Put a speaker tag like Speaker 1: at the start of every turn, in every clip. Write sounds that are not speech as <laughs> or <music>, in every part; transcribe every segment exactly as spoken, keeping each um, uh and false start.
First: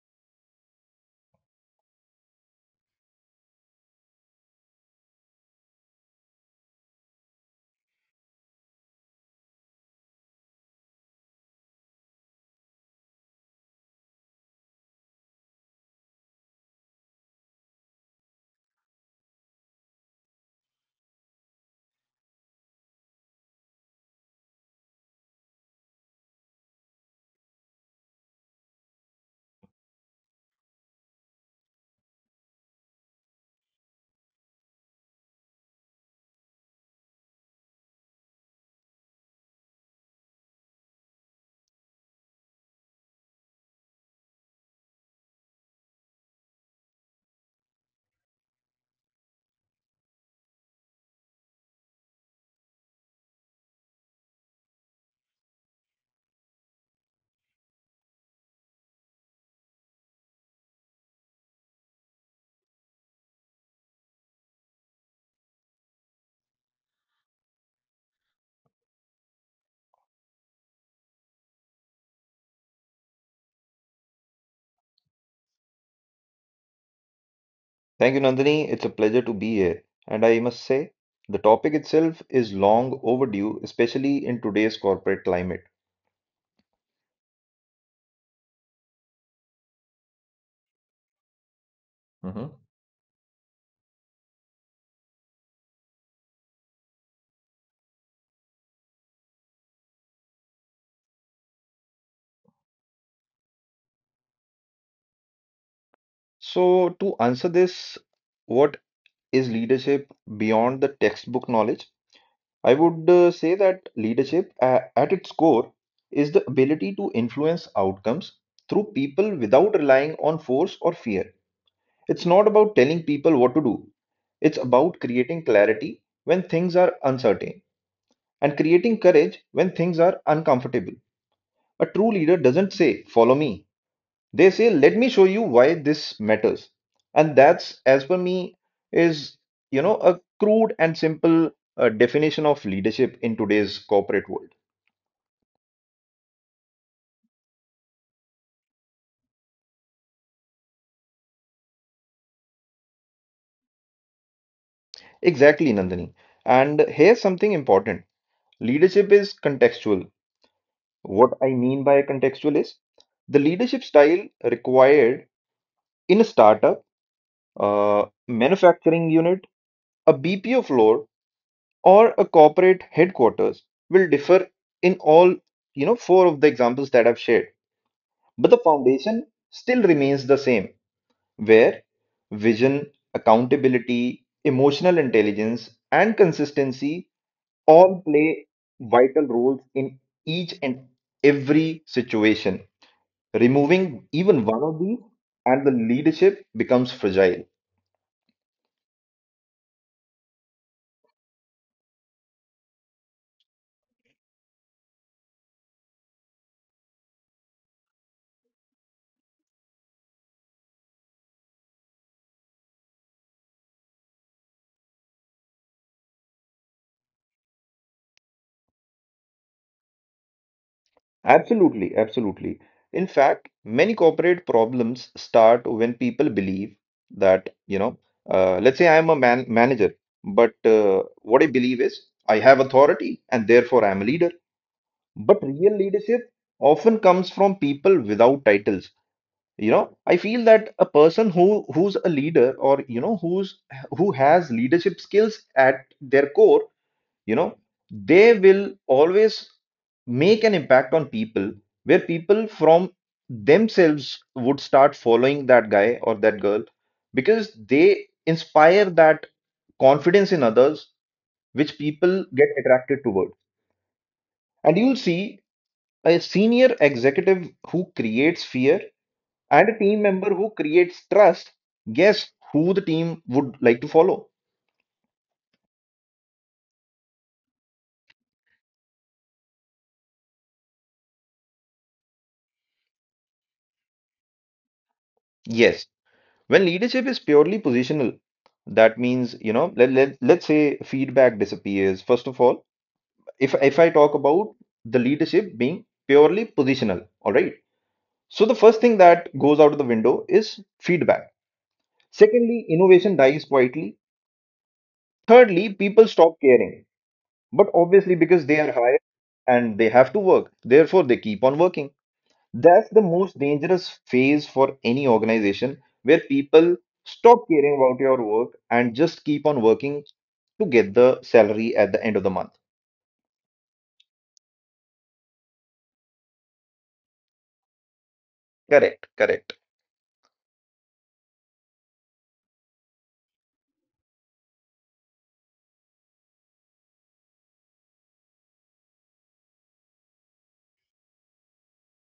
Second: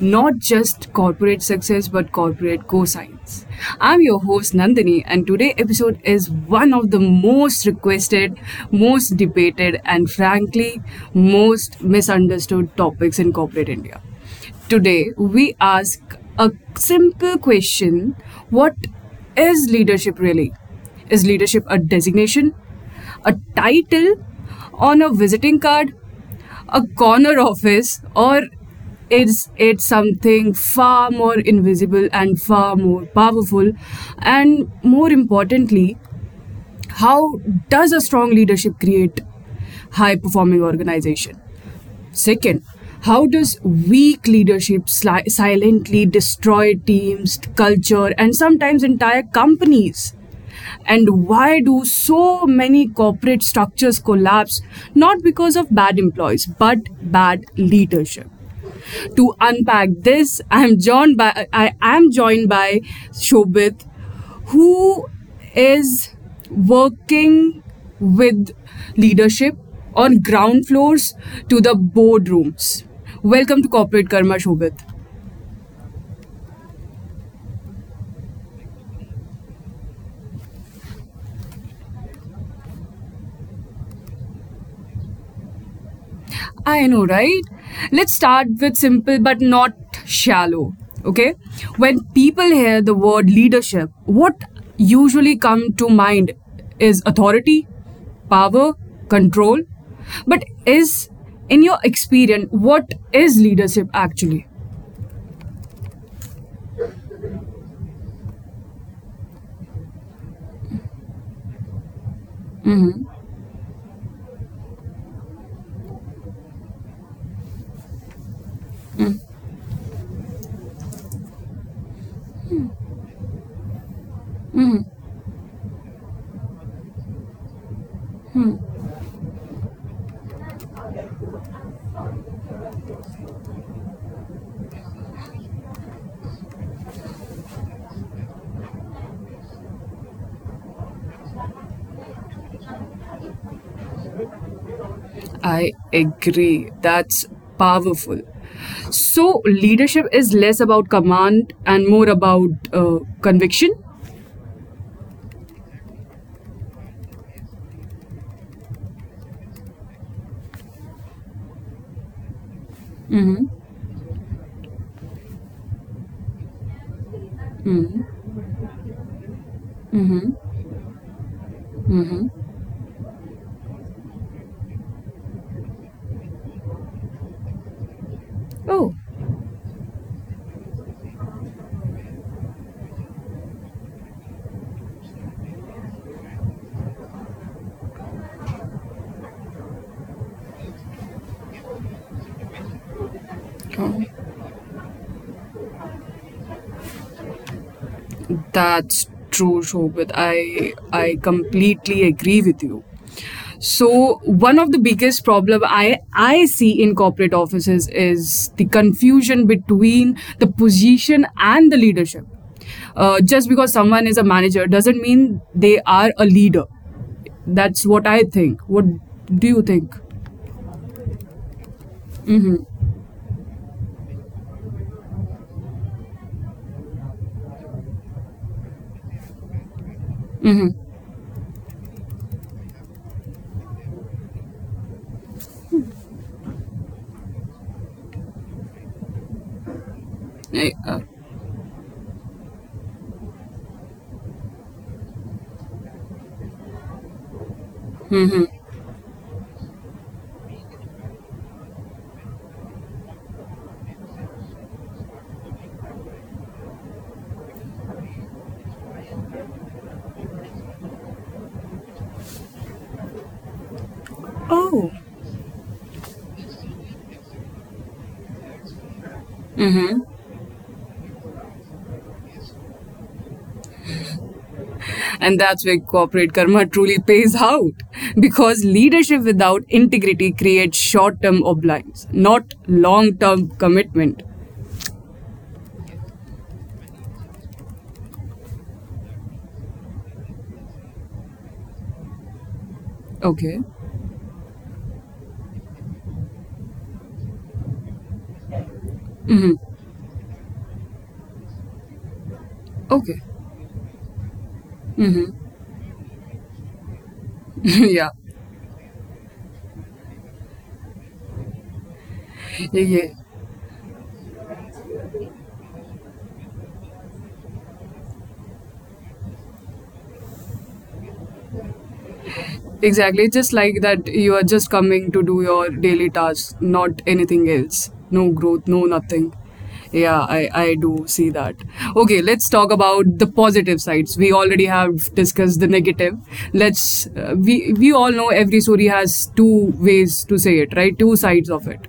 Speaker 1: not just corporate success but corporate cosigns. I'm your host Nandini, and today episode is one of the most requested, most debated, and frankly, most misunderstood topics in corporate India. Today, we ask a simple question. What is leadership really? Is leadership a designation, a title on a visiting card, a corner office, or is it something far more invisible and far more powerful? And more importantly, how does a strong leadership create high performing organization? Second, how does weak leadership sli- silently destroy teams, culture, and sometimes entire companies? And why do so many corporate structures collapse not because of bad employees but bad leadership? To unpack this, I'm joined by I am joined by Shobit, who is working with leadership on ground floors to the boardrooms. Welcome to Corporate Karma, Shobit.
Speaker 2: Thank you, Nandini. It's a pleasure to be here. And I must say, the topic itself is long overdue, especially in today's corporate climate.
Speaker 1: I know, right? Let's start with simple but not shallow. Okay? When
Speaker 2: Hmm.
Speaker 1: people hear the word leadership, what usually come to mind is authority, power, control. But is in your experience what is leadership actually?
Speaker 2: So, to answer this, what is leadership beyond the textbook knowledge? I would uh, say that leadership, uh, at its core, is the ability to influence outcomes through people without relying on force or fear. It's not about telling people what to do, it's about creating clarity when things are uncertain, and creating courage when things are uncomfortable. A true leader doesn't say, "Follow me." They say, "Let me show you why this matters." And that's, as per me, is, you know, a crude and simple uh, definition of leadership in today's corporate world.
Speaker 1: I agree. That's powerful. So leadership is less about command and more about uh, conviction.
Speaker 2: Exactly, Nandini. And here's something important: leadership is contextual. What I mean by contextual is the
Speaker 1: Mm-hmm.
Speaker 2: leadership style required in a startup, uh, manufacturing unit, a B P O floor, or a corporate headquarters will differ in all, you know, four of the examples that I've shared, but the foundation
Speaker 1: Oh,
Speaker 2: still remains the same, where vision, accountability, emotional intelligence and consistency all play vital roles in each and every situation. Removing even one of these and the leadership becomes fragile.
Speaker 1: that's true, Shobit. I I completely agree with you. So one of the biggest problem I I see in corporate offices is the confusion between the position and the leadership. Uh, just because someone is a manager doesn't mean they are a leader. That's what I think. What do you think?
Speaker 2: Absolutely, absolutely. In fact, many corporate problems start when people believe that, you know, uh, let's say I'm a man manager, but
Speaker 1: Mm-hmm.
Speaker 2: uh, what I believe is I have authority and therefore I'm a leader. But real leadership often comes from people without titles. You know, I feel that a
Speaker 1: Uh,
Speaker 2: person who who's a leader, or you know, who's who has leadership skills at their core, you know, they will
Speaker 1: mm-hmm.
Speaker 2: always make an impact on people, where people from themselves would start following that guy or that girl because they inspire that confidence in others, which people get attracted toward. And you'll
Speaker 1: Oh.
Speaker 2: see a senior executive who creates fear and a team member who creates trust. Guess who the team would like to follow?
Speaker 1: And that's where corporate karma <laughs> truly pays out. Because leadership without integrity creates short term obliance, not long term commitment.
Speaker 2: Yes. When leadership is purely positional, that means, you know, let, let, let's say feedback disappears. First of all, if, if
Speaker 1: Okay.
Speaker 2: I talk about the leadership being purely positional, all right. So the first thing that goes out of the window is feedback. Secondly, innovation
Speaker 1: Okay.
Speaker 2: dies quietly. Thirdly, people stop caring, but obviously
Speaker 1: <laughs> Yeah.
Speaker 2: because they are hired and they have to work, therefore they keep on working. That's the
Speaker 1: Yeah, yeah.
Speaker 2: most dangerous phase for any organization, where people stop caring about your work and just keep on working to get the salary at the end of the month.
Speaker 1: Exactly. It's just like that you are just coming to do your daily tasks, not anything else. No growth,
Speaker 2: Correct,
Speaker 1: no
Speaker 2: correct,
Speaker 1: nothing. Yeah, I, I do see that. Okay, let's talk about the positive sides. We already have discussed the negative. Let's uh, we we all know every story has two ways to say it, right? Two sides of it.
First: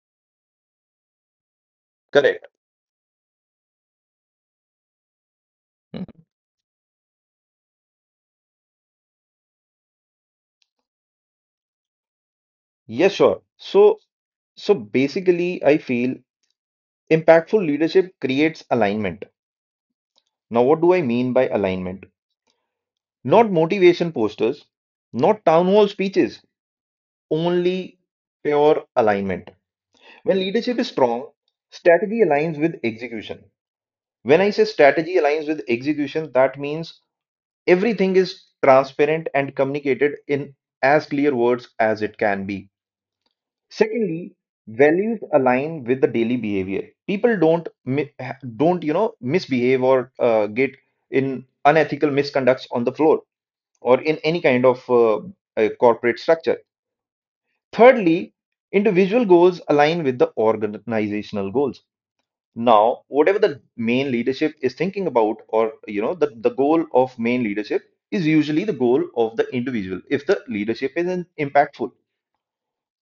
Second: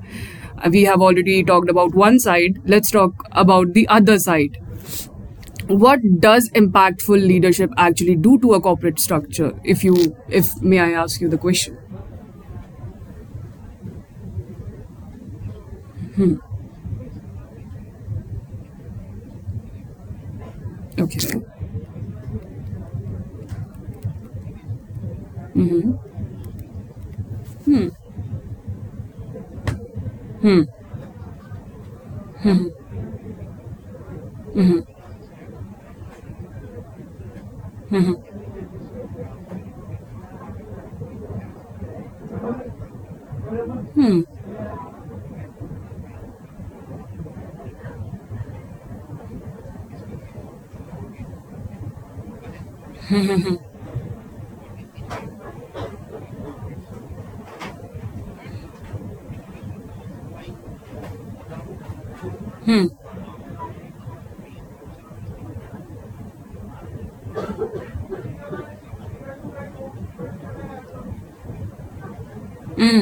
Speaker 1: Uh, We have already talked about one
Speaker 2: correct.
Speaker 1: side. Let's talk about the other side. What
Speaker 2: Mhm.
Speaker 1: does impactful leadership actually do to a corporate structure if you, if may I ask you the question?
Speaker 2: Yes, sure. So, so basically, I feel impactful leadership creates alignment. Now, what do I mean
Speaker 1: Okay.
Speaker 2: by alignment? Not motivation posters, not town hall speeches, only pure alignment. When leadership is strong, strategy aligns with execution. When I say strategy aligns with execution, that means everything is transparent and communicated in as clear words as it can be. Secondly, values align with the daily behavior. People don't mi- ha- don't, you know, misbehave or uh, get in unethical misconducts on the floor or in any kind of uh, uh, corporate structure. Thirdly, individual goals align with the organizational goals. Now, whatever the main leadership is thinking about, or you know, the, the goal of main leadership is usually the goal of the individual if the leadership is in- impactful.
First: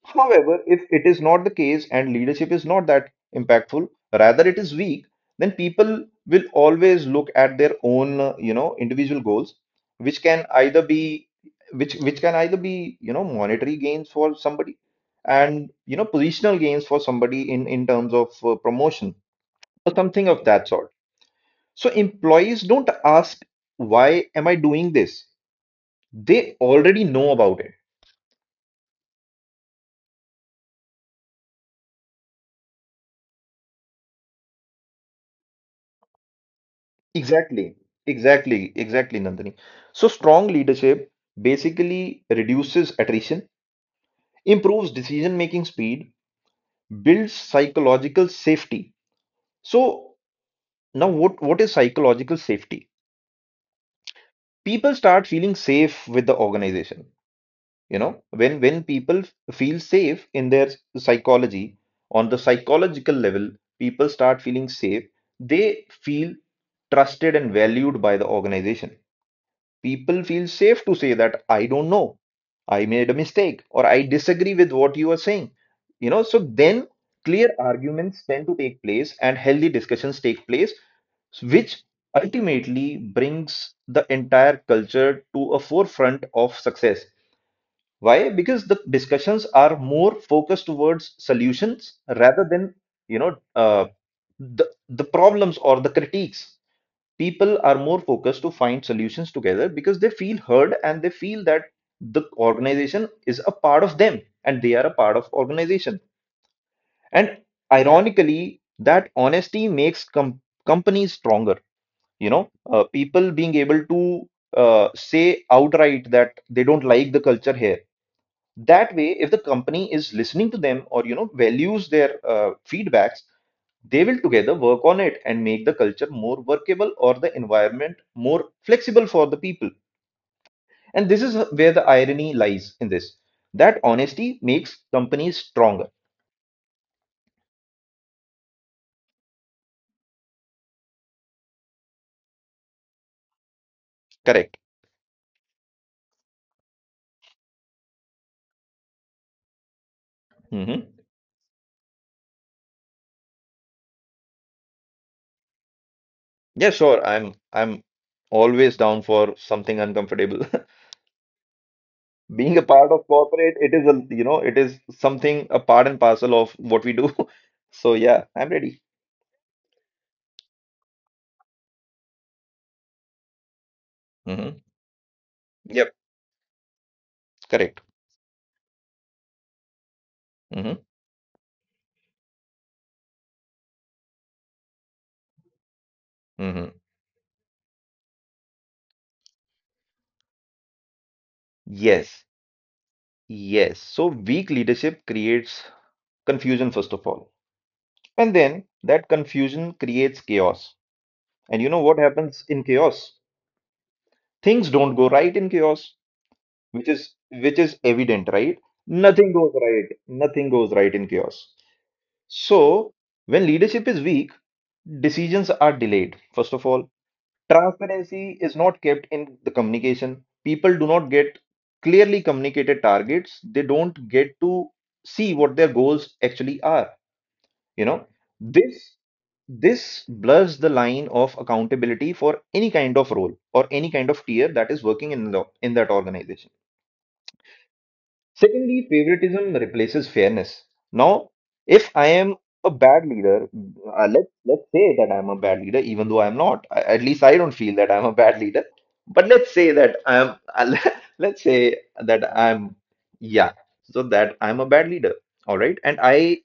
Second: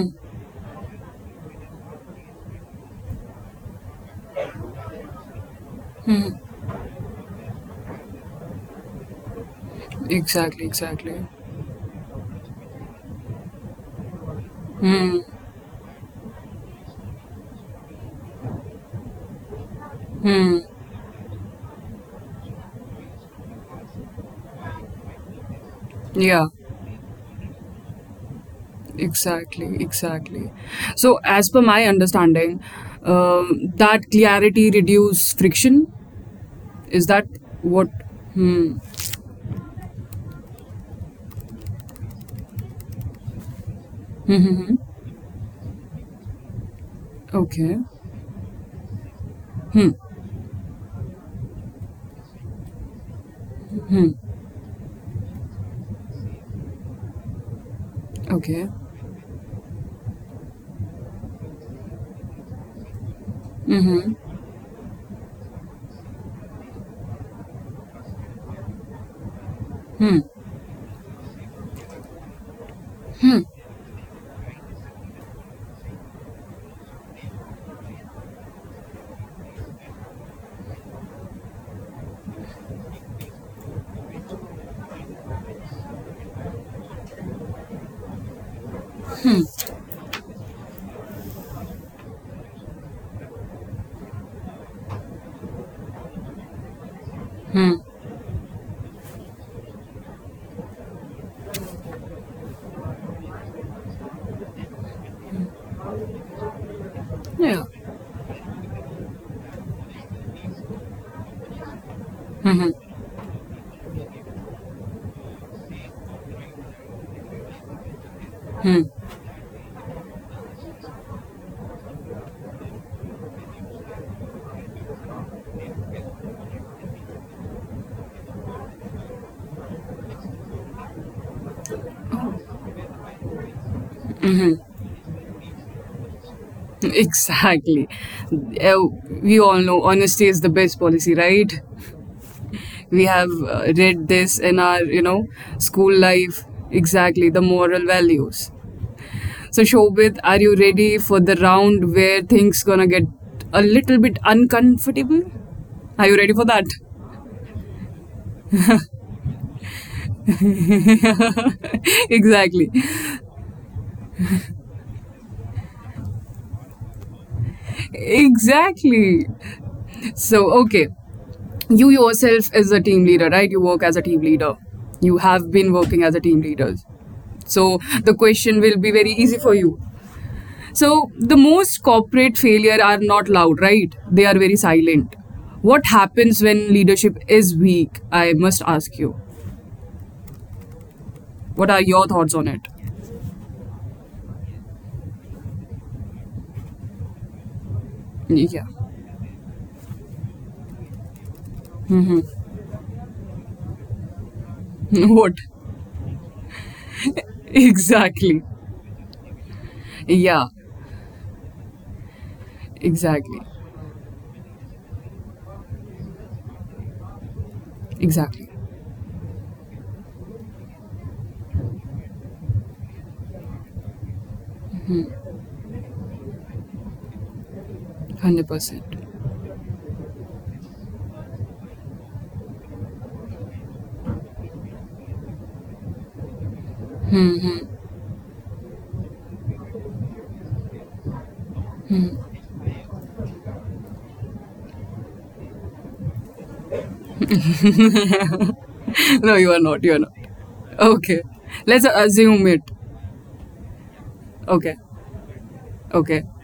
Speaker 2: However, if it is not the case and leadership is not that impactful, rather it is weak, then people will always look at their own, uh, you know, individual goals, which can
Speaker 1: Exactly,
Speaker 2: either
Speaker 1: exactly.
Speaker 2: be which which can either be, you know, monetary gains for somebody and you know, positional gains for somebody in in terms of uh, promotion or something of that sort. So employees don't ask, why am I doing this?
Speaker 1: Yeah,
Speaker 2: They already know about it.
Speaker 1: exactly, exactly. So as per my understanding, um, that clarity reduce friction, is that
Speaker 2: Exactly,
Speaker 1: what?
Speaker 2: exactly, exactly, Nandini. So strong leadership basically reduces attrition, improves decision-making speed, builds
Speaker 1: Okay.
Speaker 2: psychological safety.
Speaker 1: Hmm.
Speaker 2: So now what, what is psychological safety? People start feeling safe with the organization, you know, when
Speaker 1: Okay.
Speaker 2: when people f- feel safe in their psychology, on the psychological level, people start feeling safe. They feel trusted and valued by the organization. People feel safe to say that I don't know, I made a mistake, or I disagree with what you are saying. You know, so then clear arguments tend to take place and healthy discussions take place, which ultimately brings the entire culture to a forefront of success. Why? Because the discussions are more focused towards solutions rather than, you know, uh, the the problems or the critiques. People are
Speaker 1: Hmm.
Speaker 2: more focused to find solutions together because they feel heard and they feel that the organization is a part of them and they are a part of organization. And
Speaker 1: Yeah.
Speaker 2: ironically, that honesty makes com companies stronger. You know, uh, people being able to uh, say outright that they don't like the culture here. That way, if the company is listening to them, or you know, values their uh, feedbacks, they will together work on it and make the culture more workable or the environment more flexible for the people. And this is where the irony lies in this, that honesty makes companies stronger.
Speaker 1: <laughs> Exactly. Uh, we all know honesty is the best policy, right? We have uh, read
Speaker 2: Correct.
Speaker 1: this in our, you know, school life. Exactly, the moral values. So Shobit, are
Speaker 2: Hmm.
Speaker 1: you ready for the round where things gonna get a little bit uncomfortable? Are you ready
Speaker 2: Yeah,
Speaker 1: for
Speaker 2: sure,
Speaker 1: that?
Speaker 2: i'm i'm always down for something uncomfortable. <laughs>
Speaker 1: <laughs>
Speaker 2: being a part of
Speaker 1: Exactly,
Speaker 2: corporate, it is a, you know, it is something a part and parcel of what we do. <laughs> so yeah, I'm ready.
Speaker 1: exactly. So okay, you yourself is a team leader, right? You work as a team
Speaker 2: Hmm.
Speaker 1: leader. You have been working as a team leader.
Speaker 2: Correct.
Speaker 1: So the question will be very easy for you.
Speaker 2: Hmm.
Speaker 1: So, the most corporate failure are not loud, right? They are very silent. What happens
Speaker 2: Hmm.
Speaker 1: when leadership is weak? I must ask you. What are
Speaker 2: Yes,
Speaker 1: your thoughts on it?
Speaker 2: yes. So weak leadership creates confusion, first of all. And then
Speaker 1: Yeah.
Speaker 2: that confusion creates chaos. And you know what happens in chaos? Things don't go right in
Speaker 1: <laughs> What?
Speaker 2: chaos, which is which is evident, right?
Speaker 1: Exactly.
Speaker 2: Nothing goes right. Nothing
Speaker 1: Yeah.
Speaker 2: goes right in chaos. So when
Speaker 1: Exactly.
Speaker 2: leadership is weak, decisions are delayed, first of all. Transparency is
Speaker 1: Exactly.
Speaker 2: not kept in the communication. People do not get clearly communicated targets, they don't get to see what their goals actually are, you know. this
Speaker 1: one hundred percent.
Speaker 2: this blurs the line of accountability for any kind of role or any kind of tier that is working in the in that organization. Secondly, favoritism replaces fairness. Now, if I am a bad leader, uh, let's let's say that I'm a bad leader, even though I'm not. I, at least I don't feel that I'm a bad leader.
Speaker 1: <laughs>
Speaker 2: But
Speaker 1: No,
Speaker 2: let's
Speaker 1: you are
Speaker 2: say
Speaker 1: not.
Speaker 2: that
Speaker 1: You are not.
Speaker 2: I'm. <laughs>
Speaker 1: Okay.
Speaker 2: let's say
Speaker 1: Let's
Speaker 2: that
Speaker 1: assume it.
Speaker 2: I'm. Yeah. So that I'm a
Speaker 1: Okay.
Speaker 2: bad leader. All right. And
Speaker 1: Okay.
Speaker 2: I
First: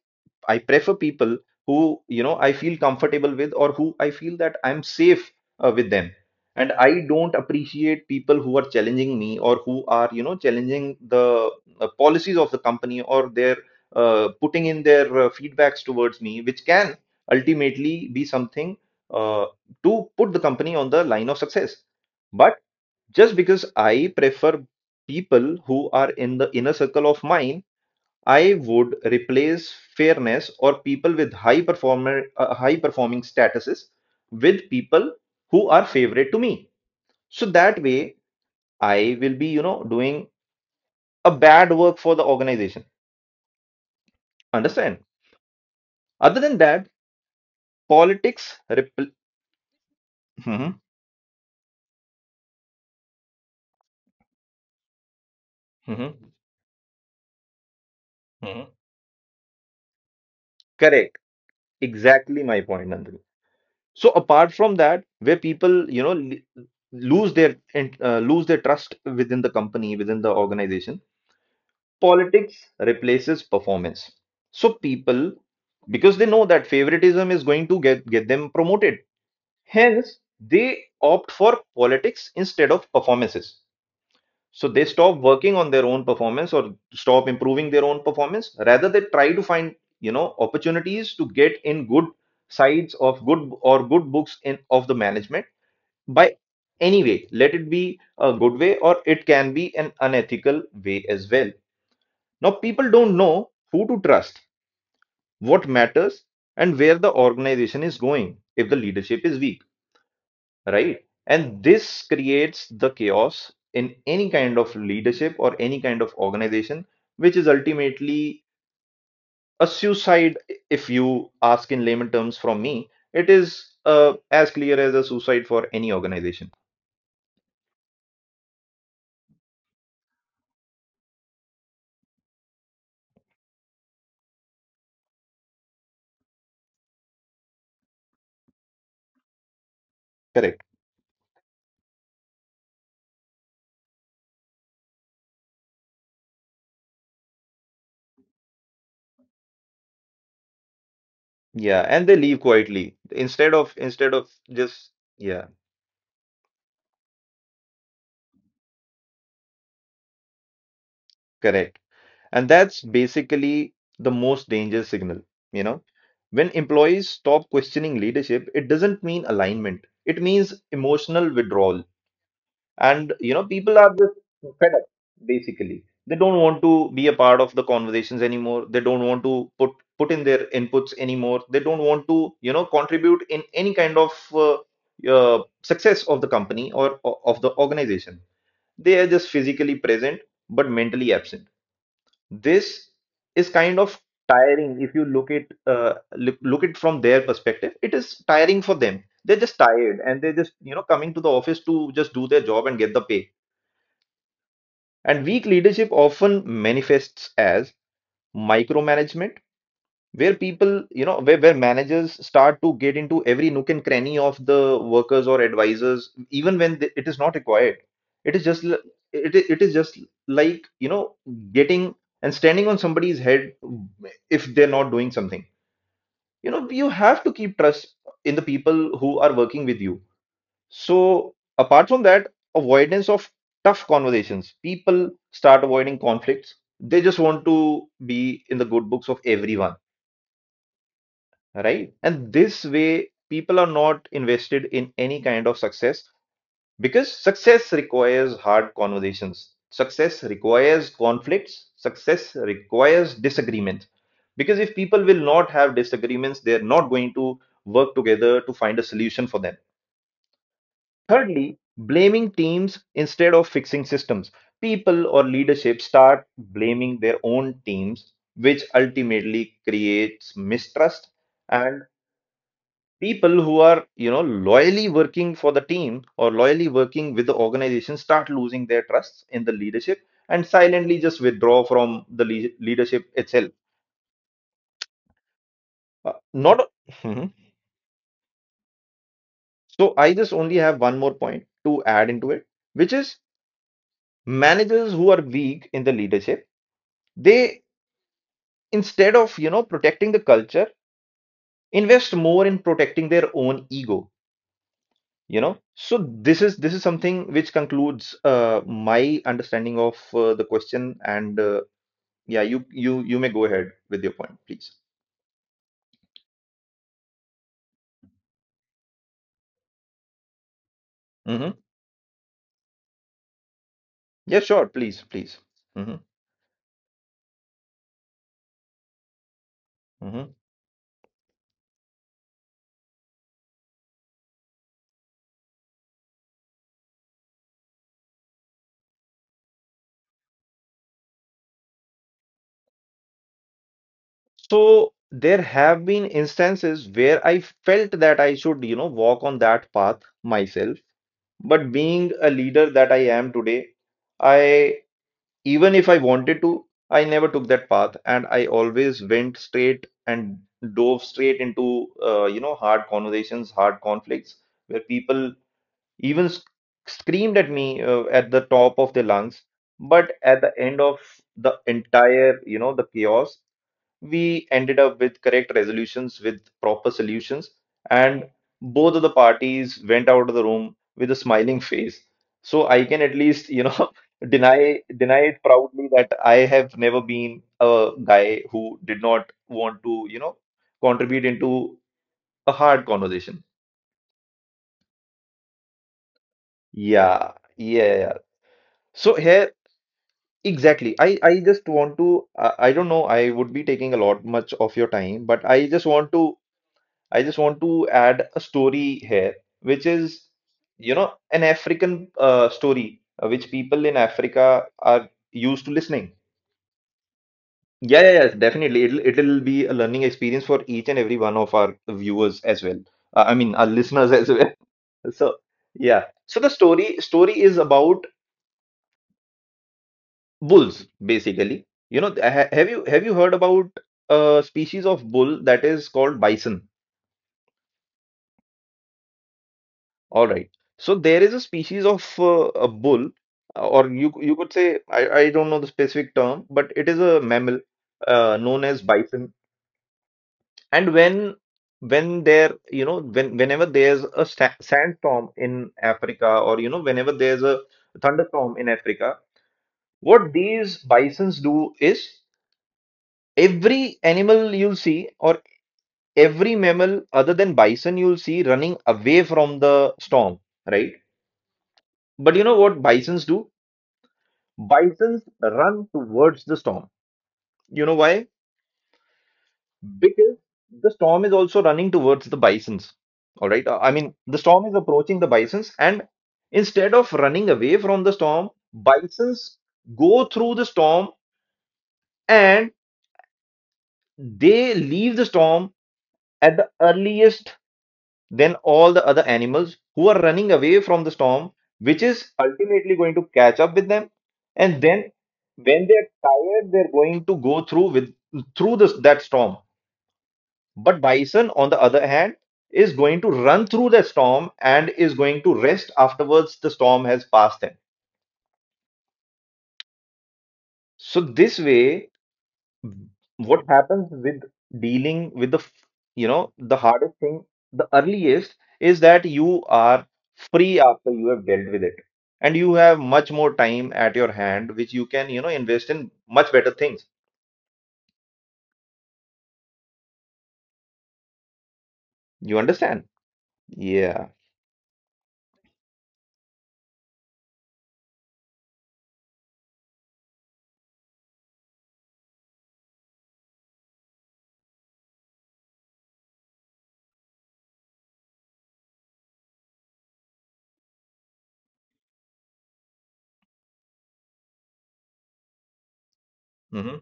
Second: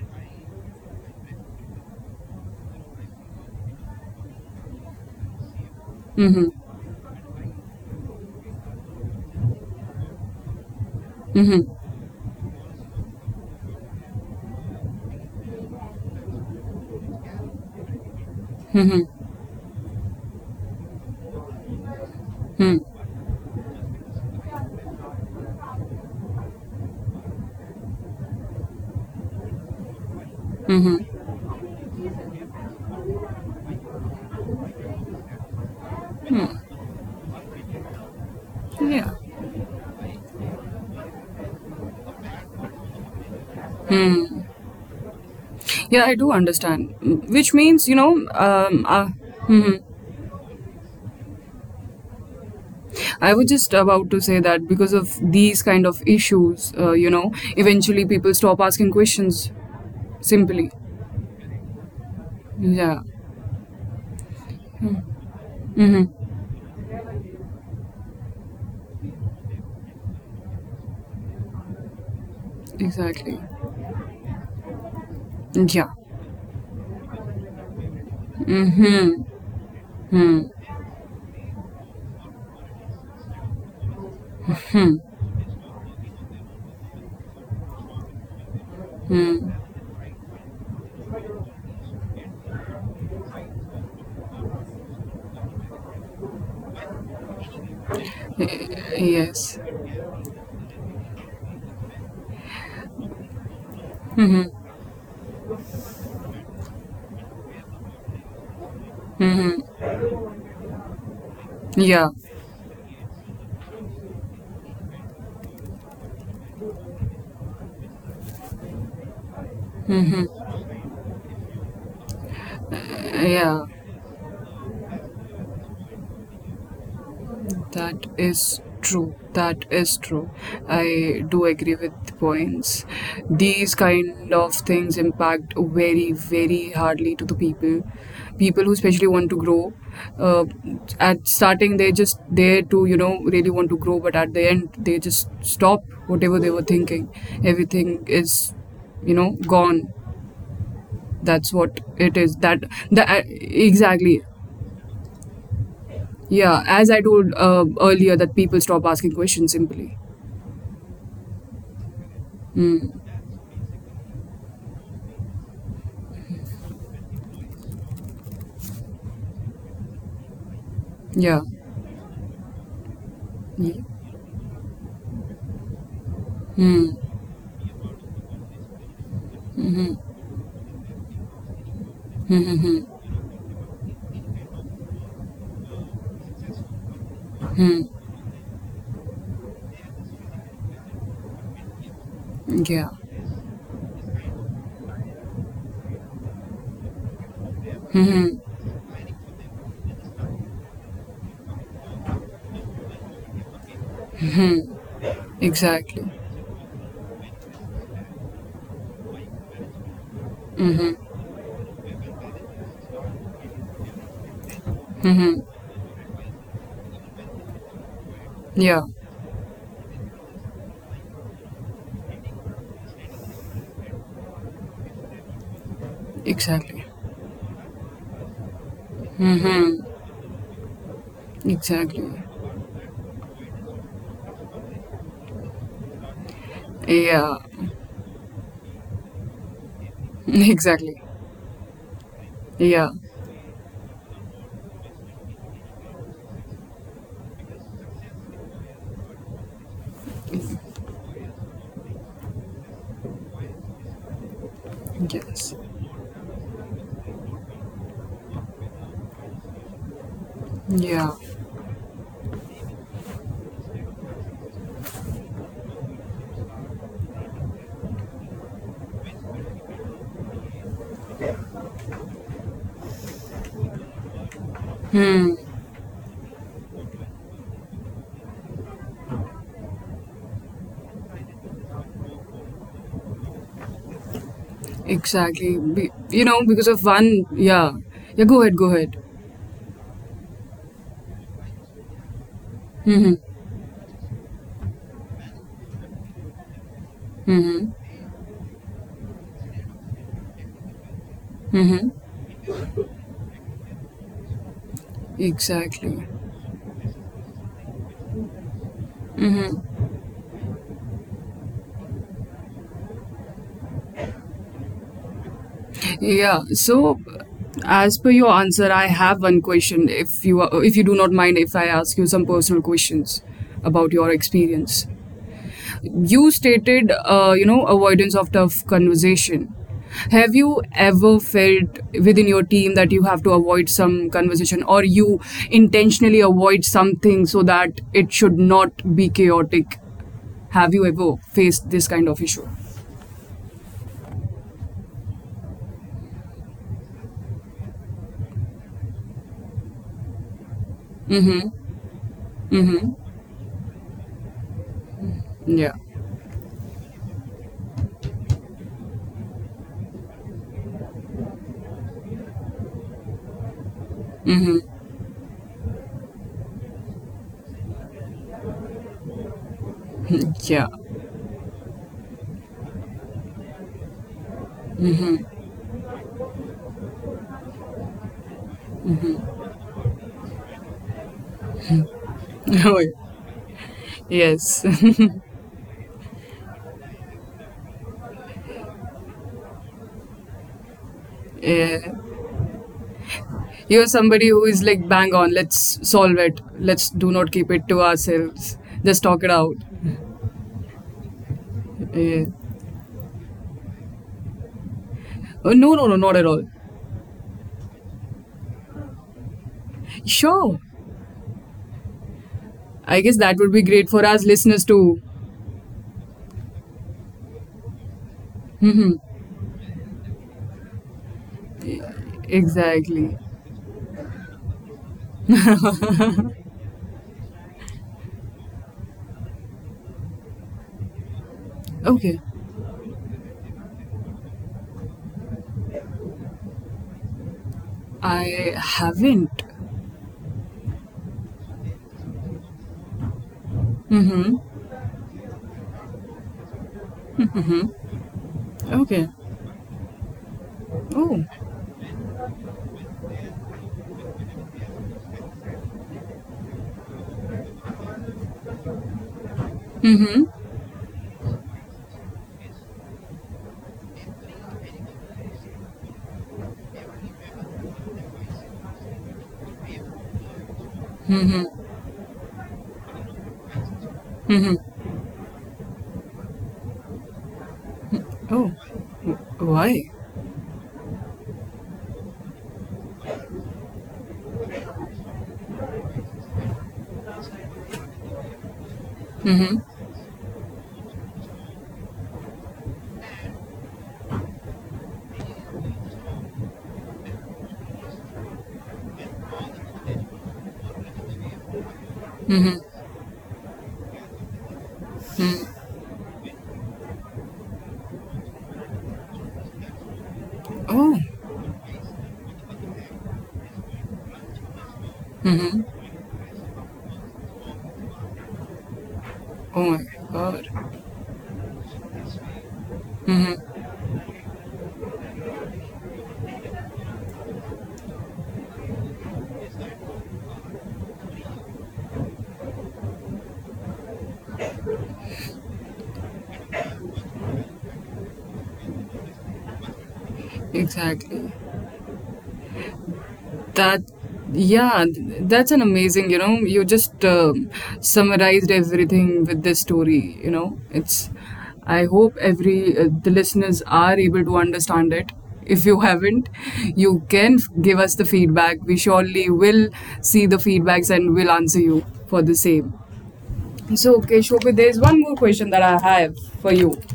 Speaker 2: I prefer people who, you know, I feel comfortable with, or who I feel that I'm safe uh, with them. And I don't appreciate people who are challenging me, or who are, you know, challenging the
Speaker 1: Mm-hmm.
Speaker 2: uh, policies of the company, or their uh, putting in their uh, feedbacks towards me, which can ultimately be something uh, to put the company on the line of success. But
Speaker 1: Mm-hmm.
Speaker 2: just because I prefer people who are in the inner circle of mine, I would replace fairness or people with high performer uh, high performing statuses with people who are favorite to me. So that way,
Speaker 1: Mm-hmm. Yeah.
Speaker 2: I will be, you know, doing a bad work for the organization. Understand?
Speaker 1: Yeah, I do
Speaker 2: Other than
Speaker 1: understand.
Speaker 2: that,
Speaker 1: Mm-hmm. Which means, you know,
Speaker 2: politics
Speaker 1: um, uh,
Speaker 2: repl-
Speaker 1: mhm.
Speaker 2: mhm,
Speaker 1: I was just about to say that because of these kind of
Speaker 2: mhm,
Speaker 1: issues, uh, you know, eventually people stop
Speaker 2: mhm.
Speaker 1: asking questions simply.
Speaker 2: Correct. Exactly my point,
Speaker 1: Yeah.
Speaker 2: Nandini. So apart from that, where people, you know,
Speaker 1: Mm-hmm.
Speaker 2: l- lose their in- uh, lose their trust within the company, within the organization, politics
Speaker 1: Exactly.
Speaker 2: replaces performance. So people,
Speaker 1: Yeah.
Speaker 2: because they know that favoritism is going to get get them promoted, hence they opt for politics instead of performances. So they stop working on their own performance or stop improving their own performance. Rather, they try to find, you know, opportunities to get in good sides of good, or good books in of the management, by any way. Let it be a good way, or it can
Speaker 1: Yes.
Speaker 2: be an unethical way as well. Now people don't know who to trust, what matters, and where the organization is going if the leadership is weak, right? And this
Speaker 1: Yeah.
Speaker 2: creates the chaos in any kind of leadership or any kind of organization, which is ultimately a suicide. If you ask in layman terms from me, it
Speaker 1: Yeah.
Speaker 2: is uh, as clear as a suicide for any organization.
Speaker 1: That is true. That is true. I do agree with the points. These kind of things impact very, very hardly to the people. People who especially want to grow. Uh,
Speaker 2: Correct.
Speaker 1: at starting, they're just there to, you know, really want to grow, but at the end, they just stop whatever they were thinking. Everything is, you know, gone. That's what
Speaker 2: Yeah, and
Speaker 1: it
Speaker 2: they
Speaker 1: is.
Speaker 2: leave
Speaker 1: That,
Speaker 2: quietly
Speaker 1: that uh,
Speaker 2: instead of instead
Speaker 1: exactly.
Speaker 2: of just yeah,
Speaker 1: Yeah, as I told uh, earlier, that people stop asking questions simply.
Speaker 2: correct. And that's basically the most dangerous signal, you know. When employees stop questioning leadership, it doesn't mean alignment. It means emotional
Speaker 1: Yeah.
Speaker 2: withdrawal. And, you know,
Speaker 1: Hmm.
Speaker 2: people are just fed up, basically. They don't want
Speaker 1: Hmm.
Speaker 2: to be a part of the conversations anymore. They don't want to put put in their inputs anymore. They don't want to,
Speaker 1: Hmm.
Speaker 2: you know,
Speaker 1: Hmm.
Speaker 2: contribute in any kind of uh, uh, success of the company, or, or of the
Speaker 1: Hmm.
Speaker 2: organization. They are just physically present but mentally absent.
Speaker 1: Yeah.
Speaker 2: This is kind of tiring if you look it, uh, look, look it from their perspective. It is tiring for them. They're just tired and they're just, you know, coming to the office to just do their job and get the pay. And weak leadership
Speaker 1: Exactly.
Speaker 2: often manifests as micromanagement where
Speaker 1: Hmm.
Speaker 2: people, you
Speaker 1: Hmm.
Speaker 2: know, where, where managers start to get into every nook and cranny of the
Speaker 1: Hmm,
Speaker 2: workers or
Speaker 1: hmm.
Speaker 2: advisors, even when th- it is not required. It is just,
Speaker 1: Yeah.
Speaker 2: l- it, i- it is just like, you know, getting and standing on somebody's head if they're not doing something. You know,
Speaker 1: Exactly.
Speaker 2: you have to keep trust in the people who are
Speaker 1: Hmm.
Speaker 2: working with you. So apart from
Speaker 1: Exactly.
Speaker 2: that, avoidance of tough conversations. People start avoiding conflicts. They just
Speaker 1: Yeah.
Speaker 2: want
Speaker 1: <laughs>
Speaker 2: to be in the good books of everyone,
Speaker 1: Exactly.
Speaker 2: right? And this
Speaker 1: Yeah.
Speaker 2: way, people are not invested in any kind of success because success requires hard conversations, success requires conflicts, success requires disagreement. Because if people will
Speaker 1: Yes.
Speaker 2: not have disagreements, they're not going to work together to find a solution for them.
Speaker 1: Yeah.
Speaker 2: Thirdly, blaming teams instead of fixing systems. People or leadership start blaming their own teams, which ultimately creates mistrust and people who are, you know, loyally
Speaker 1: Hmm.
Speaker 2: working for the team or loyally working with the organization start losing their trust in the leadership and silently just withdraw from the lea- leadership itself.
Speaker 1: Exactly. Be-
Speaker 2: Uh,
Speaker 1: you know,
Speaker 2: not
Speaker 1: because of one.
Speaker 2: Mhm. <laughs>
Speaker 1: Yeah. Yeah. Go ahead. Go ahead.
Speaker 2: so I just only have one more point to add into it, which
Speaker 1: Hmm.
Speaker 2: is managers who are weak in the leadership,
Speaker 1: Hmm. Hmm.
Speaker 2: they
Speaker 1: Hmm.
Speaker 2: instead of, you know, protecting the culture,
Speaker 1: Hmm, hmm.
Speaker 2: invest more in protecting their own ego, you know. So
Speaker 1: Exactly.
Speaker 2: this is this is something which concludes uh, my understanding of uh, the question, and uh, yeah, you you you may go ahead with your point, please.
Speaker 1: Yeah. So, as per your answer, I have one question. If you are, if you do not mind, if
Speaker 2: Hmm.
Speaker 1: I ask you some personal questions about your
Speaker 2: Yeah, sure,
Speaker 1: experience,
Speaker 2: please, please. Hmm.
Speaker 1: you stated, uh, you know, avoidance of tough conversation. Have
Speaker 2: Hmm.
Speaker 1: you ever felt within your team that you have to avoid some conversation, or you intentionally avoid something so that it should not be chaotic? Have you ever faced this kind of issue?
Speaker 2: So there have been instances where I felt that I should, you know, walk on that path myself. But being a leader that
Speaker 1: Mm-hmm.
Speaker 2: I am today, I,
Speaker 1: Yeah.
Speaker 2: even if I wanted to, I never took that path, and I always went straight and dove straight into uh, you know, hard conversations, hard conflicts, where people even sc- screamed at me uh, at the top of their lungs. But at the
Speaker 1: Yeah.
Speaker 2: end of the entire, you know, the chaos, we ended up with correct resolutions with proper solutions, and both of the parties went out of the room with a smiling face. So I can
Speaker 1: <laughs>
Speaker 2: at least, you know, <laughs>
Speaker 1: Yes.
Speaker 2: deny deny it proudly that I have never been a guy who did not want to, you know, contribute
Speaker 1: <laughs>
Speaker 2: into
Speaker 1: Yeah.
Speaker 2: a hard conversation.
Speaker 1: You're somebody who is like, bang on, let's solve it. Let's do not
Speaker 2: Yeah,
Speaker 1: keep it to
Speaker 2: yeah, yeah.
Speaker 1: ourselves. Just
Speaker 2: So
Speaker 1: talk it
Speaker 2: here,
Speaker 1: out.
Speaker 2: exactly. I I just want
Speaker 1: Yeah.
Speaker 2: to. I, I don't know. I would be taking a lot much of your time, but
Speaker 1: Oh,
Speaker 2: I
Speaker 1: no, no,
Speaker 2: just
Speaker 1: no,
Speaker 2: want
Speaker 1: not at
Speaker 2: to
Speaker 1: all.
Speaker 2: I just want to add a story here, which is,
Speaker 1: Sure.
Speaker 2: you know, an African uh,
Speaker 1: I
Speaker 2: story
Speaker 1: guess
Speaker 2: uh,
Speaker 1: that would
Speaker 2: which
Speaker 1: be
Speaker 2: people
Speaker 1: great
Speaker 2: in
Speaker 1: for us listeners
Speaker 2: Africa
Speaker 1: too.
Speaker 2: are used to listening. Yeah, yeah, yeah, definitely. It'll it'll be a learning experience for each and every one of our viewers as well.
Speaker 1: Exactly.
Speaker 2: Uh, I mean, our listeners as well. <laughs> So, yeah. So the story story is about bulls, basically. You know,
Speaker 1: Okay.
Speaker 2: ha have you have you heard about a species of bull that is called bison?
Speaker 1: I haven't.
Speaker 2: All right. So there is a species of uh, a bull, uh, or you you
Speaker 1: Mm
Speaker 2: could say, I, I don't know the specific term, but it is a mammal uh, known
Speaker 1: hmm.
Speaker 2: as
Speaker 1: Okay.
Speaker 2: bison. And
Speaker 1: Oh.
Speaker 2: when when there, you know, when whenever there's a sa- sandstorm in Africa, or you know whenever there's a thunderstorm in Africa,
Speaker 1: Mm
Speaker 2: what these bisons do is every animal you'll see, or every mammal other than bison you'll see running away from the storm, right? But you know what bisons do?
Speaker 1: hmm. Mm hmm.
Speaker 2: Bisons run towards the storm. You know why?
Speaker 1: Oh. Why?
Speaker 2: Because the storm is also running towards the bisons. All right. Uh, I mean, the storm is approaching the bisons, and instead of running away from the storm,
Speaker 1: Mm
Speaker 2: bisons
Speaker 1: hmm.
Speaker 2: go through the storm and they leave the storm at the earliest than all the other animals who are running away from the storm, which is ultimately going to catch up with them. And then, when they're tired, they're going to go through with through this that storm.
Speaker 1: Oh,
Speaker 2: But bison, on the other hand, is going to run through the storm and is going to rest afterwards the storm has passed them.
Speaker 1: oh my god.
Speaker 2: So this way, what happens with dealing with the f- you know the hardest thing the earliest, is that you are free after you have dealt with it, and you have much more time at your hand which you can, you know, invest in much better things.
Speaker 1: Exactly.
Speaker 2: You understand?
Speaker 1: That,
Speaker 2: Yeah.
Speaker 1: yeah, th- that's an amazing, you know, you just um summarized everything with this story, you know. It's, I hope every, uh, the listeners are able to understand it. If you haven't, you can f- give us the feedback. We surely will see the feedbacks and will answer you for the same. So, okay, Shobhit, there's one more question that I have for you.
Speaker 2: Hmm.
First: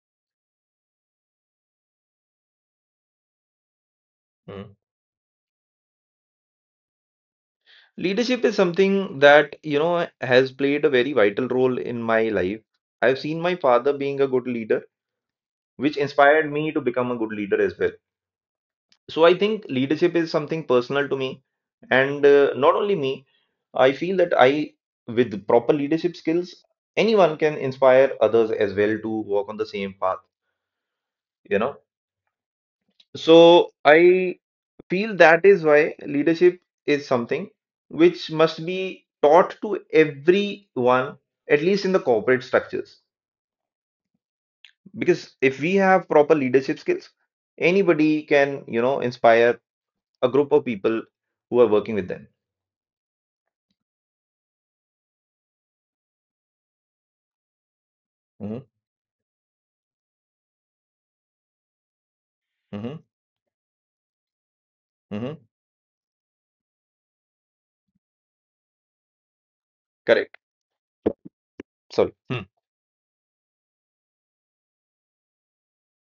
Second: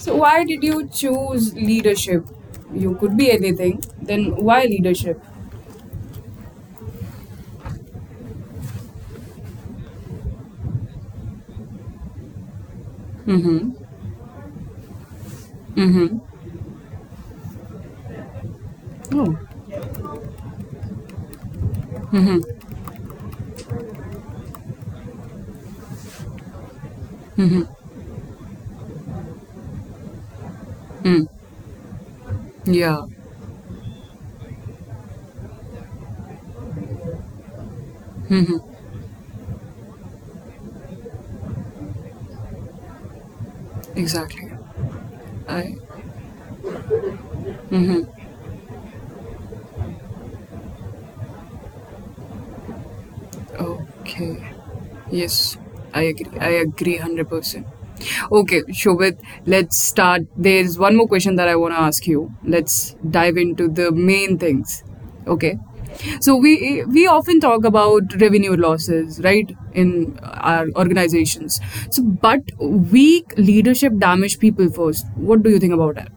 Speaker 1: So, why did you choose leadership? You could be anything. Then, why
Speaker 2: Hmm.
Speaker 1: leadership?
Speaker 2: Leadership is something that, you know, has played a very vital role in my life. I've seen my
Speaker 1: Mm-hmm.
Speaker 2: father being a good leader, which
Speaker 1: Mm-hmm.
Speaker 2: inspired me to become a good leader as well. So
Speaker 1: Oh.
Speaker 2: I think leadership is something personal to me, and uh, not only me, I feel that I, with proper leadership skills, anyone can inspire others as well to walk on the same path,
Speaker 1: Mm.
Speaker 2: you know.
Speaker 1: Yeah,
Speaker 2: So I feel that is why leadership is something which must be taught to everyone, at least in the corporate structures.
Speaker 1: exactly.
Speaker 2: Because if
Speaker 1: I.
Speaker 2: we have proper leadership skills, anybody can, you know, inspire a group of people who are working with them.
Speaker 1: Okay. Yes, I agree. I agree one hundred percent. Okay,
Speaker 2: Mhm,
Speaker 1: Shobit, let's start. There's one more question that I want to ask you. Let's
Speaker 2: mhm.
Speaker 1: dive into the main things.
Speaker 2: Hmm.
Speaker 1: Okay. So we we often talk about revenue losses, right, in
Speaker 2: Correct.
Speaker 1: our organizations. So,
Speaker 2: Sorry.
Speaker 1: but
Speaker 2: Hmm.
Speaker 1: weak leadership damage people first. What do you think about that?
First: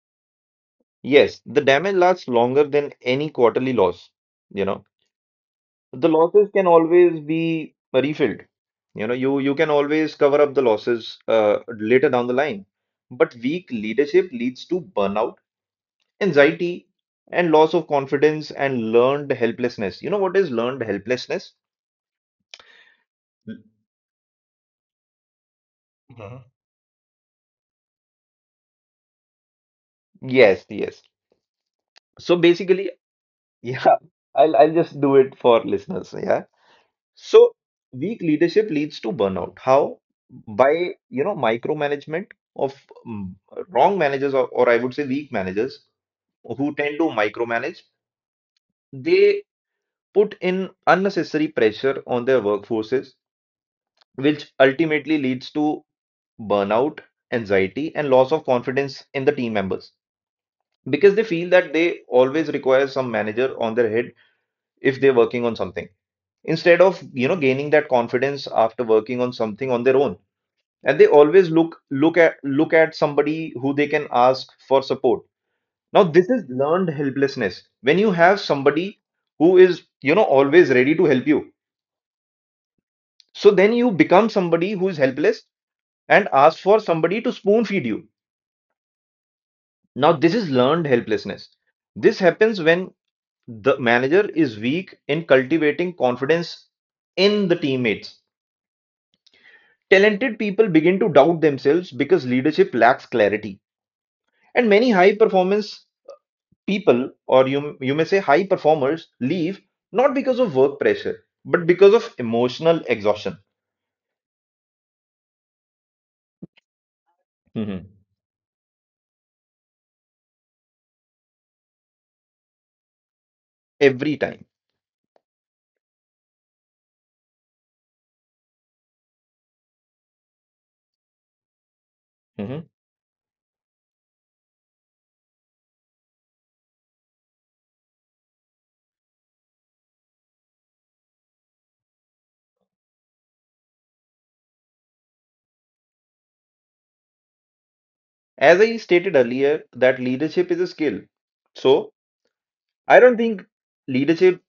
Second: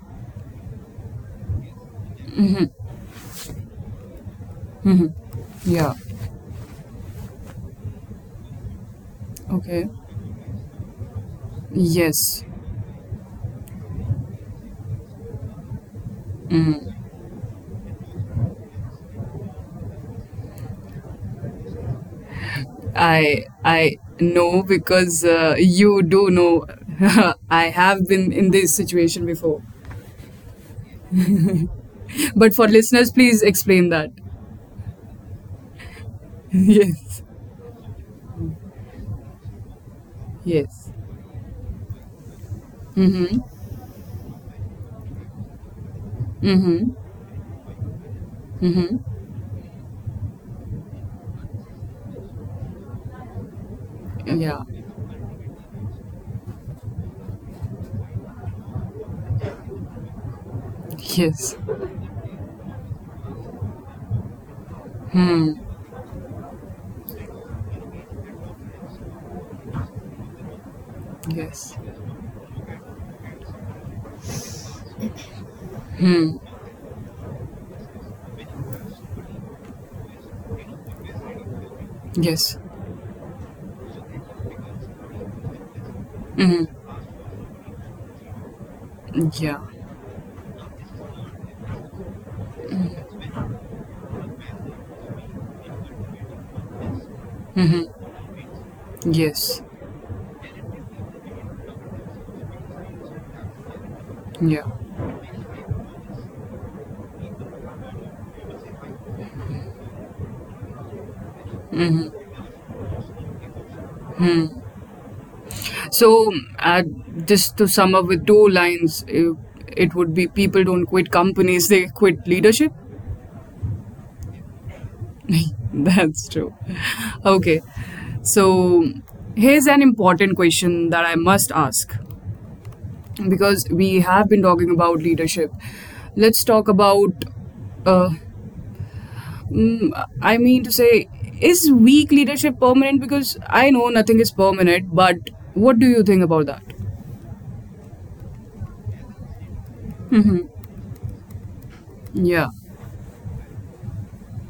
Speaker 2: Yes, the damage lasts longer than any quarterly loss. You know,
Speaker 1: Yeah.
Speaker 2: the losses can always be refilled. You know, you you can
Speaker 1: Okay.
Speaker 2: always cover up the losses uh, later down the
Speaker 1: Yes.
Speaker 2: line. But weak leadership leads to burnout, anxiety, and loss of confidence and learned helplessness. You know what is learned helplessness?
Speaker 1: I
Speaker 2: L-
Speaker 1: I know because uh, you do
Speaker 2: Mhm.
Speaker 1: know. <laughs> I have been in this situation before.
Speaker 2: Yes, yes. So
Speaker 1: But for
Speaker 2: basically, <laughs>
Speaker 1: listeners, please
Speaker 2: yeah,
Speaker 1: explain that.
Speaker 2: I'll I'll just do it for listeners. Yeah.
Speaker 1: <laughs> Yes.
Speaker 2: So weak leadership leads to burnout. How?
Speaker 1: Yes.
Speaker 2: By, you know, micromanagement of mm,
Speaker 1: Mm-hmm.
Speaker 2: wrong managers, or, or I would say weak managers who
Speaker 1: Mm-hmm.
Speaker 2: tend to micromanage,
Speaker 1: Mm-hmm.
Speaker 2: they put in unnecessary pressure on their workforces, which
Speaker 1: Yeah.
Speaker 2: ultimately leads to burnout, anxiety, and loss of confidence in the team members because they feel
Speaker 1: Yes.
Speaker 2: that they always require some manager on their head if they're working
Speaker 1: Hmm.
Speaker 2: on something. Instead of, you know, gaining that confidence after working on something on their own, and they always
Speaker 1: Yes.
Speaker 2: look look at look at somebody who they can ask for support. Now this is learned helplessness. When you have somebody who is, you know, always ready to help you,
Speaker 1: Yes.
Speaker 2: so then you become somebody who is helpless and ask for
Speaker 1: Mm-hmm.
Speaker 2: somebody to spoon feed you.
Speaker 1: Yeah.
Speaker 2: Now this is learned helplessness. This happens when the manager is weak in cultivating confidence in the teammates.
Speaker 1: Yes.
Speaker 2: Talented people begin to doubt themselves because leadership lacks clarity,
Speaker 1: Yeah.
Speaker 2: and many high performance people, or you you may say, high performers leave not because of work pressure but because of emotional exhaustion.
Speaker 1: So, uh, just to
Speaker 2: Mhm.
Speaker 1: sum up with two lines, it, it would be people don't quit companies, they quit leadership.
Speaker 2: Every time.
Speaker 1: <laughs> That's true. Okay. So, here's an important question that I must ask
Speaker 2: Mhm.
Speaker 1: because we have been talking about leadership. Let's talk about, uh, mm, I mean to say, is weak leadership permanent? Because I know nothing is permanent, but what do you think about that?
Speaker 2: As I stated earlier, that leadership is a skill. So
Speaker 1: Yeah.
Speaker 2: I don't think leadership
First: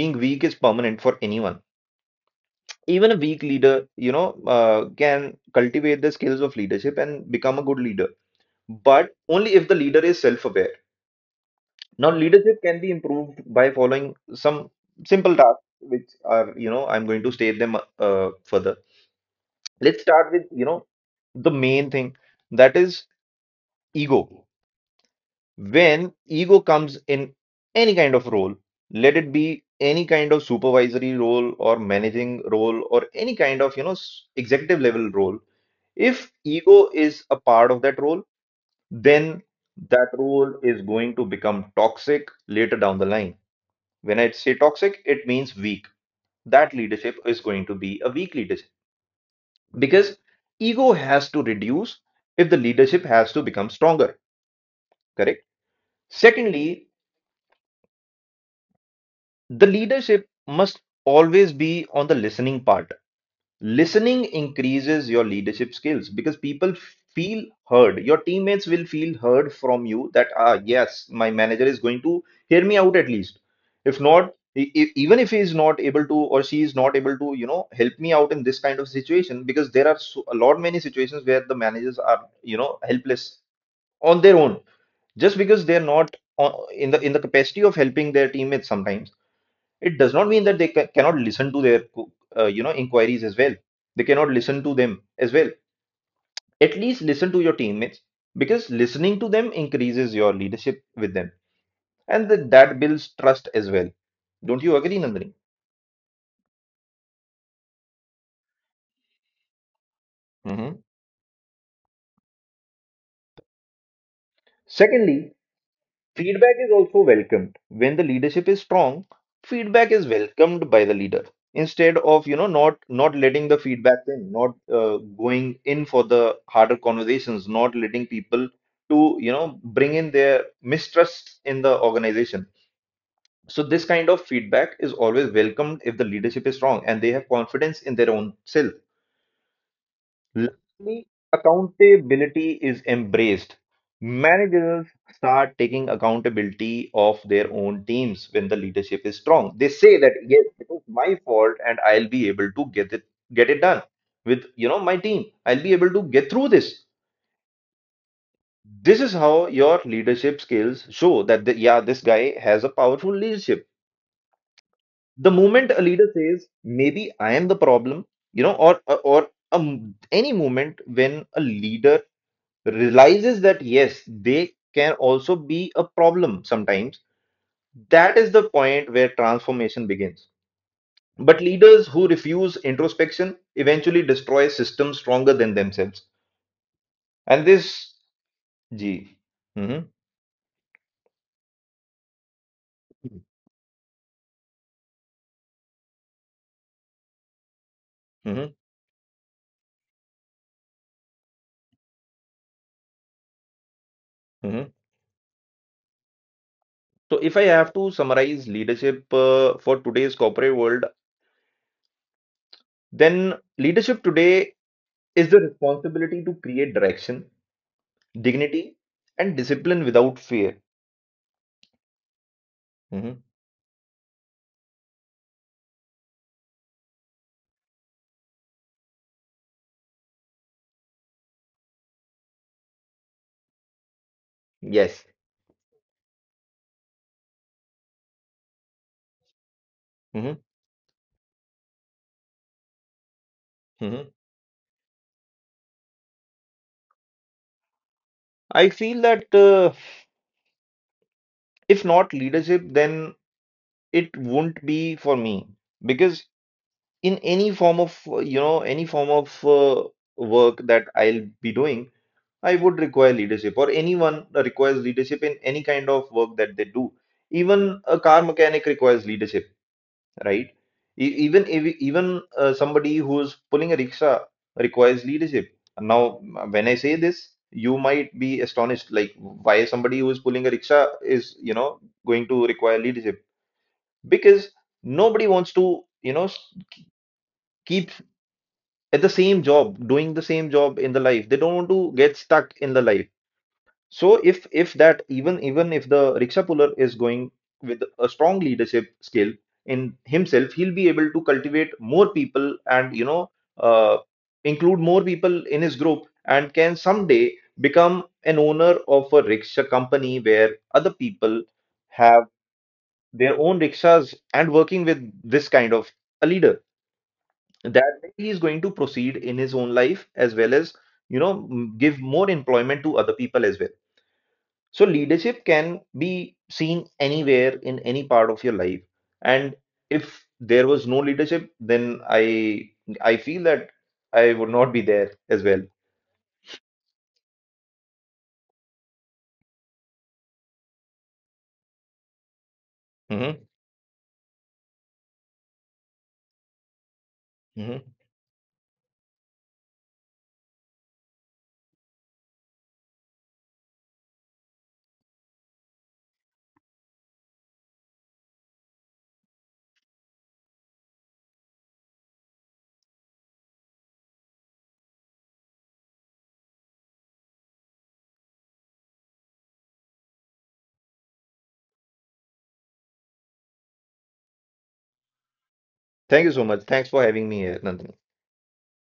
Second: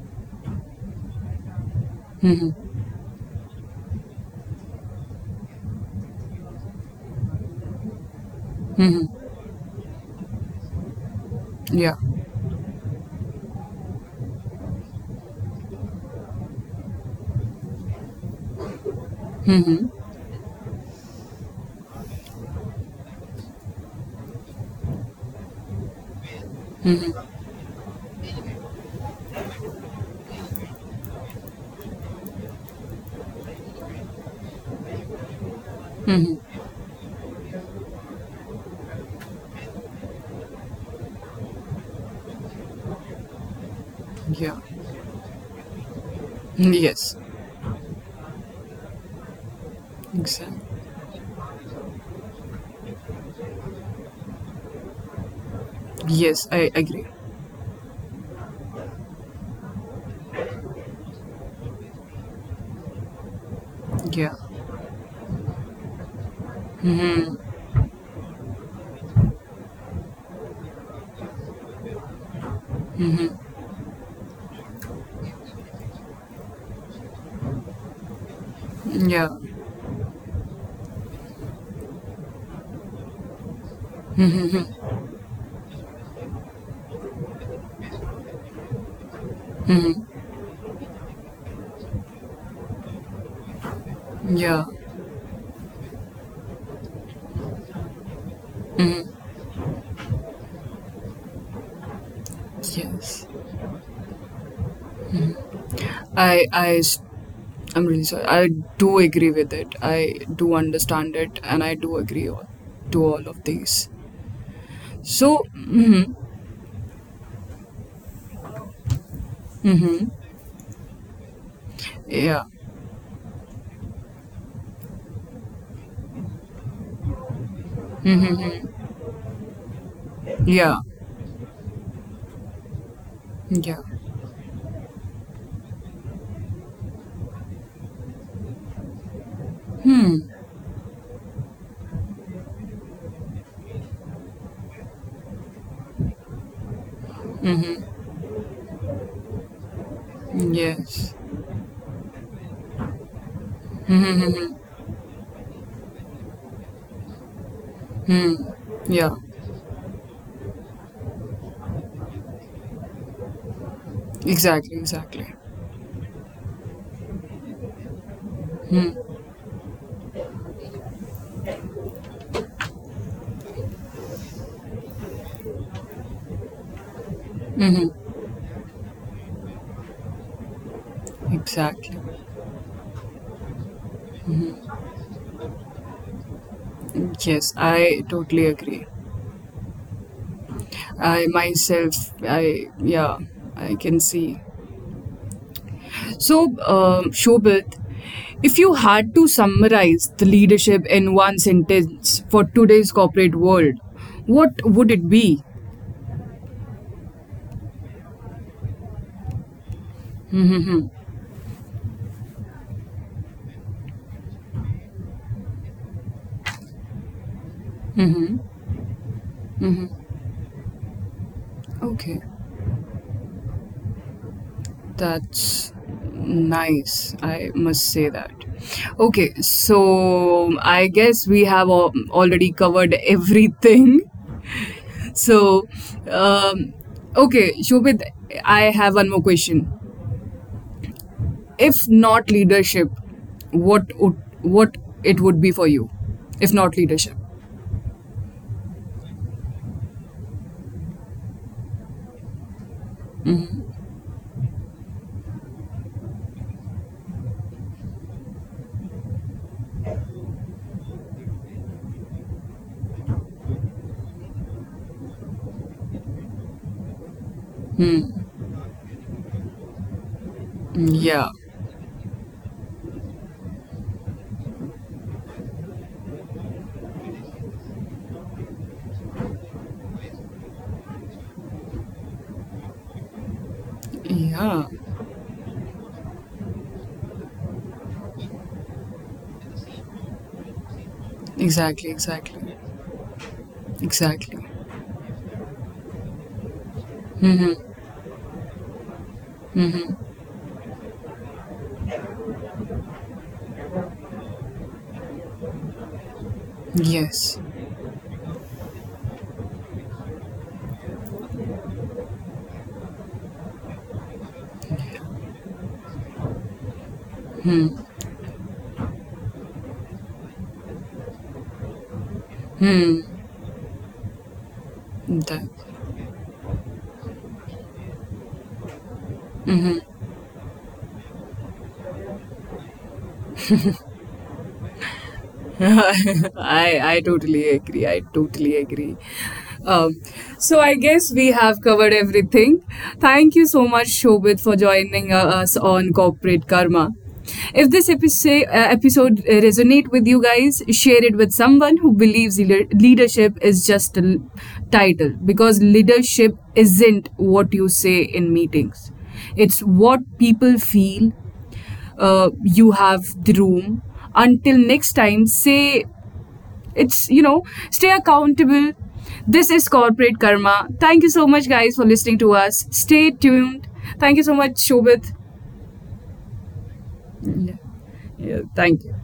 Speaker 2: being weak is permanent for anyone.
Speaker 1: Hmm.
Speaker 2: Even a weak leader, you know, uh, can cultivate the skills of leadership and become a good leader,
Speaker 1: Hmm.
Speaker 2: but only if the leader is self aware.
Speaker 1: Yeah.
Speaker 2: Now, leadership can be improved by following some simple tasks, which are, you know, I'm going to state them uh, further. Let's start with, you know, the main thing, that is ego. When ego comes in any kind of role, let it be any kind of supervisory role or managing role or any kind of, you know, s- executive level role, if ego is a part of that role, then that role is going to become toxic later down the line. When I say
Speaker 1: Yeah.
Speaker 2: toxic, it means weak. That
Speaker 1: Yes.
Speaker 2: leadership is going to be a weak leadership because
Speaker 1: Exactly.
Speaker 2: ego has to reduce if the leadership has to become stronger. Correct?
Speaker 1: Yes, I
Speaker 2: Secondly,
Speaker 1: agree.
Speaker 2: the leadership must always be on the listening part. Listening
Speaker 1: Yeah.
Speaker 2: increases your leadership skills because people feel heard. Your teammates will feel heard from you, that ah yes, my manager is going to hear me out at least, if not e- e- even if he is not able to or she is not able to, you know, help me out in this kind of
Speaker 1: Yeah.
Speaker 2: situation, because there are so, a lot many situations where the managers are, you know, helpless on their own, just because they are not on, in the in the capacity of helping their teammates sometimes, it does not mean that they ca- cannot listen to their uh, you know inquiries as well, they cannot listen
Speaker 1: Yeah.
Speaker 2: to them as well. At least listen to your teammates, because listening to them increases your leadership with them, and th- that builds
Speaker 1: Yes.
Speaker 2: trust as well. Don't you agree, Nandini?
Speaker 1: I, I, s- I'm really sorry. I do agree with it. I do
Speaker 2: Hmm.
Speaker 1: understand it, and I do agree all, to all of these.
Speaker 2: Secondly,
Speaker 1: So, mm-hmm,
Speaker 2: feedback is also welcomed. When the leadership is strong, feedback is
Speaker 1: mm-hmm,
Speaker 2: welcomed by the leader instead of, you know,
Speaker 1: yeah,
Speaker 2: not not letting the feedback in, not uh, going in for the harder conversations, not letting people to, you know, bring in their
Speaker 1: yeah,
Speaker 2: mistrust in the organization. So this
Speaker 1: yeah,
Speaker 2: kind of feedback is always welcomed if the leadership is strong and they have confidence in their own self. Lastly, accountability is embraced. Managers start taking accountability of their own teams when the leadership is strong. They say that yes, it is my
Speaker 1: yes,
Speaker 2: fault and I'll be able to get it get it done with, you know, my team. I'll be able to get through this.
Speaker 1: hmm,
Speaker 2: This is
Speaker 1: yeah,
Speaker 2: how your leadership skills show that the, yeah, this guy has a powerful leadership.
Speaker 1: exactly,
Speaker 2: The
Speaker 1: exactly,
Speaker 2: moment a leader says maybe I am the problem, you know, or or or a m any moment when a leader realizes that yes, they can also be a problem sometimes. That is the point where transformation begins. But leaders
Speaker 1: exactly.
Speaker 2: who refuse introspection eventually destroy systems stronger than themselves. And
Speaker 1: Yes,
Speaker 2: this,
Speaker 1: I totally agree.
Speaker 2: gee. Mhm.
Speaker 1: I myself, I yeah, I can see. So, um, Shobit,
Speaker 2: Mhm,
Speaker 1: if you had to summarize the leadership in one sentence for today's corporate world, what
Speaker 2: mhm.
Speaker 1: would it be?
Speaker 2: So, if I have to summarize leadership uh, for today's corporate world,
Speaker 1: Hmm.
Speaker 2: then leadership today is the responsibility to create direction,
Speaker 1: Hmm.
Speaker 2: dignity, and discipline
Speaker 1: Hmm.
Speaker 2: without fear.
Speaker 1: Okay,
Speaker 2: Mhm.
Speaker 1: that's nice. I must say that. Okay, so I guess we have al- already covered everything. <laughs>
Speaker 2: Yes.
Speaker 1: So, um, okay, Shobit, I have one more question.
Speaker 2: Mhm,
Speaker 1: If not leadership, what
Speaker 2: mhm.
Speaker 1: would what it would be for you? If not leadership.
Speaker 2: I feel that uh, if not leadership, then it won't be for me, because in any form of uh, you know, any form of uh, work that I'll be doing, I would require leadership, or anyone requires leadership in any kind of work that they do. Even a car
Speaker 1: Hmm.
Speaker 2: mechanic requires leadership. Right? E-
Speaker 1: Yeah.
Speaker 2: Even if- even uh, Somebody who is pulling a rickshaw requires leadership. Now, when I say this, you might be astonished, like why somebody who is pulling a rickshaw is, you know, going to require leadership, because
Speaker 1: Yeah.
Speaker 2: nobody wants to, you know, s- keep at the same job, doing the same job in the life. They don't want
Speaker 1: Exactly.
Speaker 2: to get stuck
Speaker 1: Exactly.
Speaker 2: in the life. So
Speaker 1: Exactly.
Speaker 2: if if that, even even if the rickshaw puller is going with a strong leadership skill in himself, he'll be able to cultivate more people and, you know, uh, include more people in his group and can someday
Speaker 1: Yes.
Speaker 2: become an owner of a rickshaw company where other people have their own rickshaws and working with this kind of a leader. That way he is going to proceed in his own life as well as, you know, m- give more employment to other people as well. So leadership
Speaker 1: That.
Speaker 2: can be seen anywhere in any part of your life. And if there was no leadership, then I I feel that I would not be there as well.
Speaker 1: I I totally agree. I totally agree. Um, so I guess we have covered everything. Thank
Speaker 2: Hmm.
Speaker 1: you so much, Shobit, for joining uh, us on Corporate Karma. If this
Speaker 2: Hmm.
Speaker 1: episode, uh, episode uh, resonate with you guys, share it with someone who believes leader- leadership is just a l- title because leadership isn't what you say in meetings. It's what people feel, uh, you have the room. Until next time, say it's, you know, stay accountable. This is corporate karma. Thank you so much, guys, for listening to us. Stay tuned. Thank you so much, Shobit.
Speaker 2: Thank you so much. Thanks for having me
Speaker 1: Yeah,
Speaker 2: here, Nandini.
Speaker 1: yeah thank you.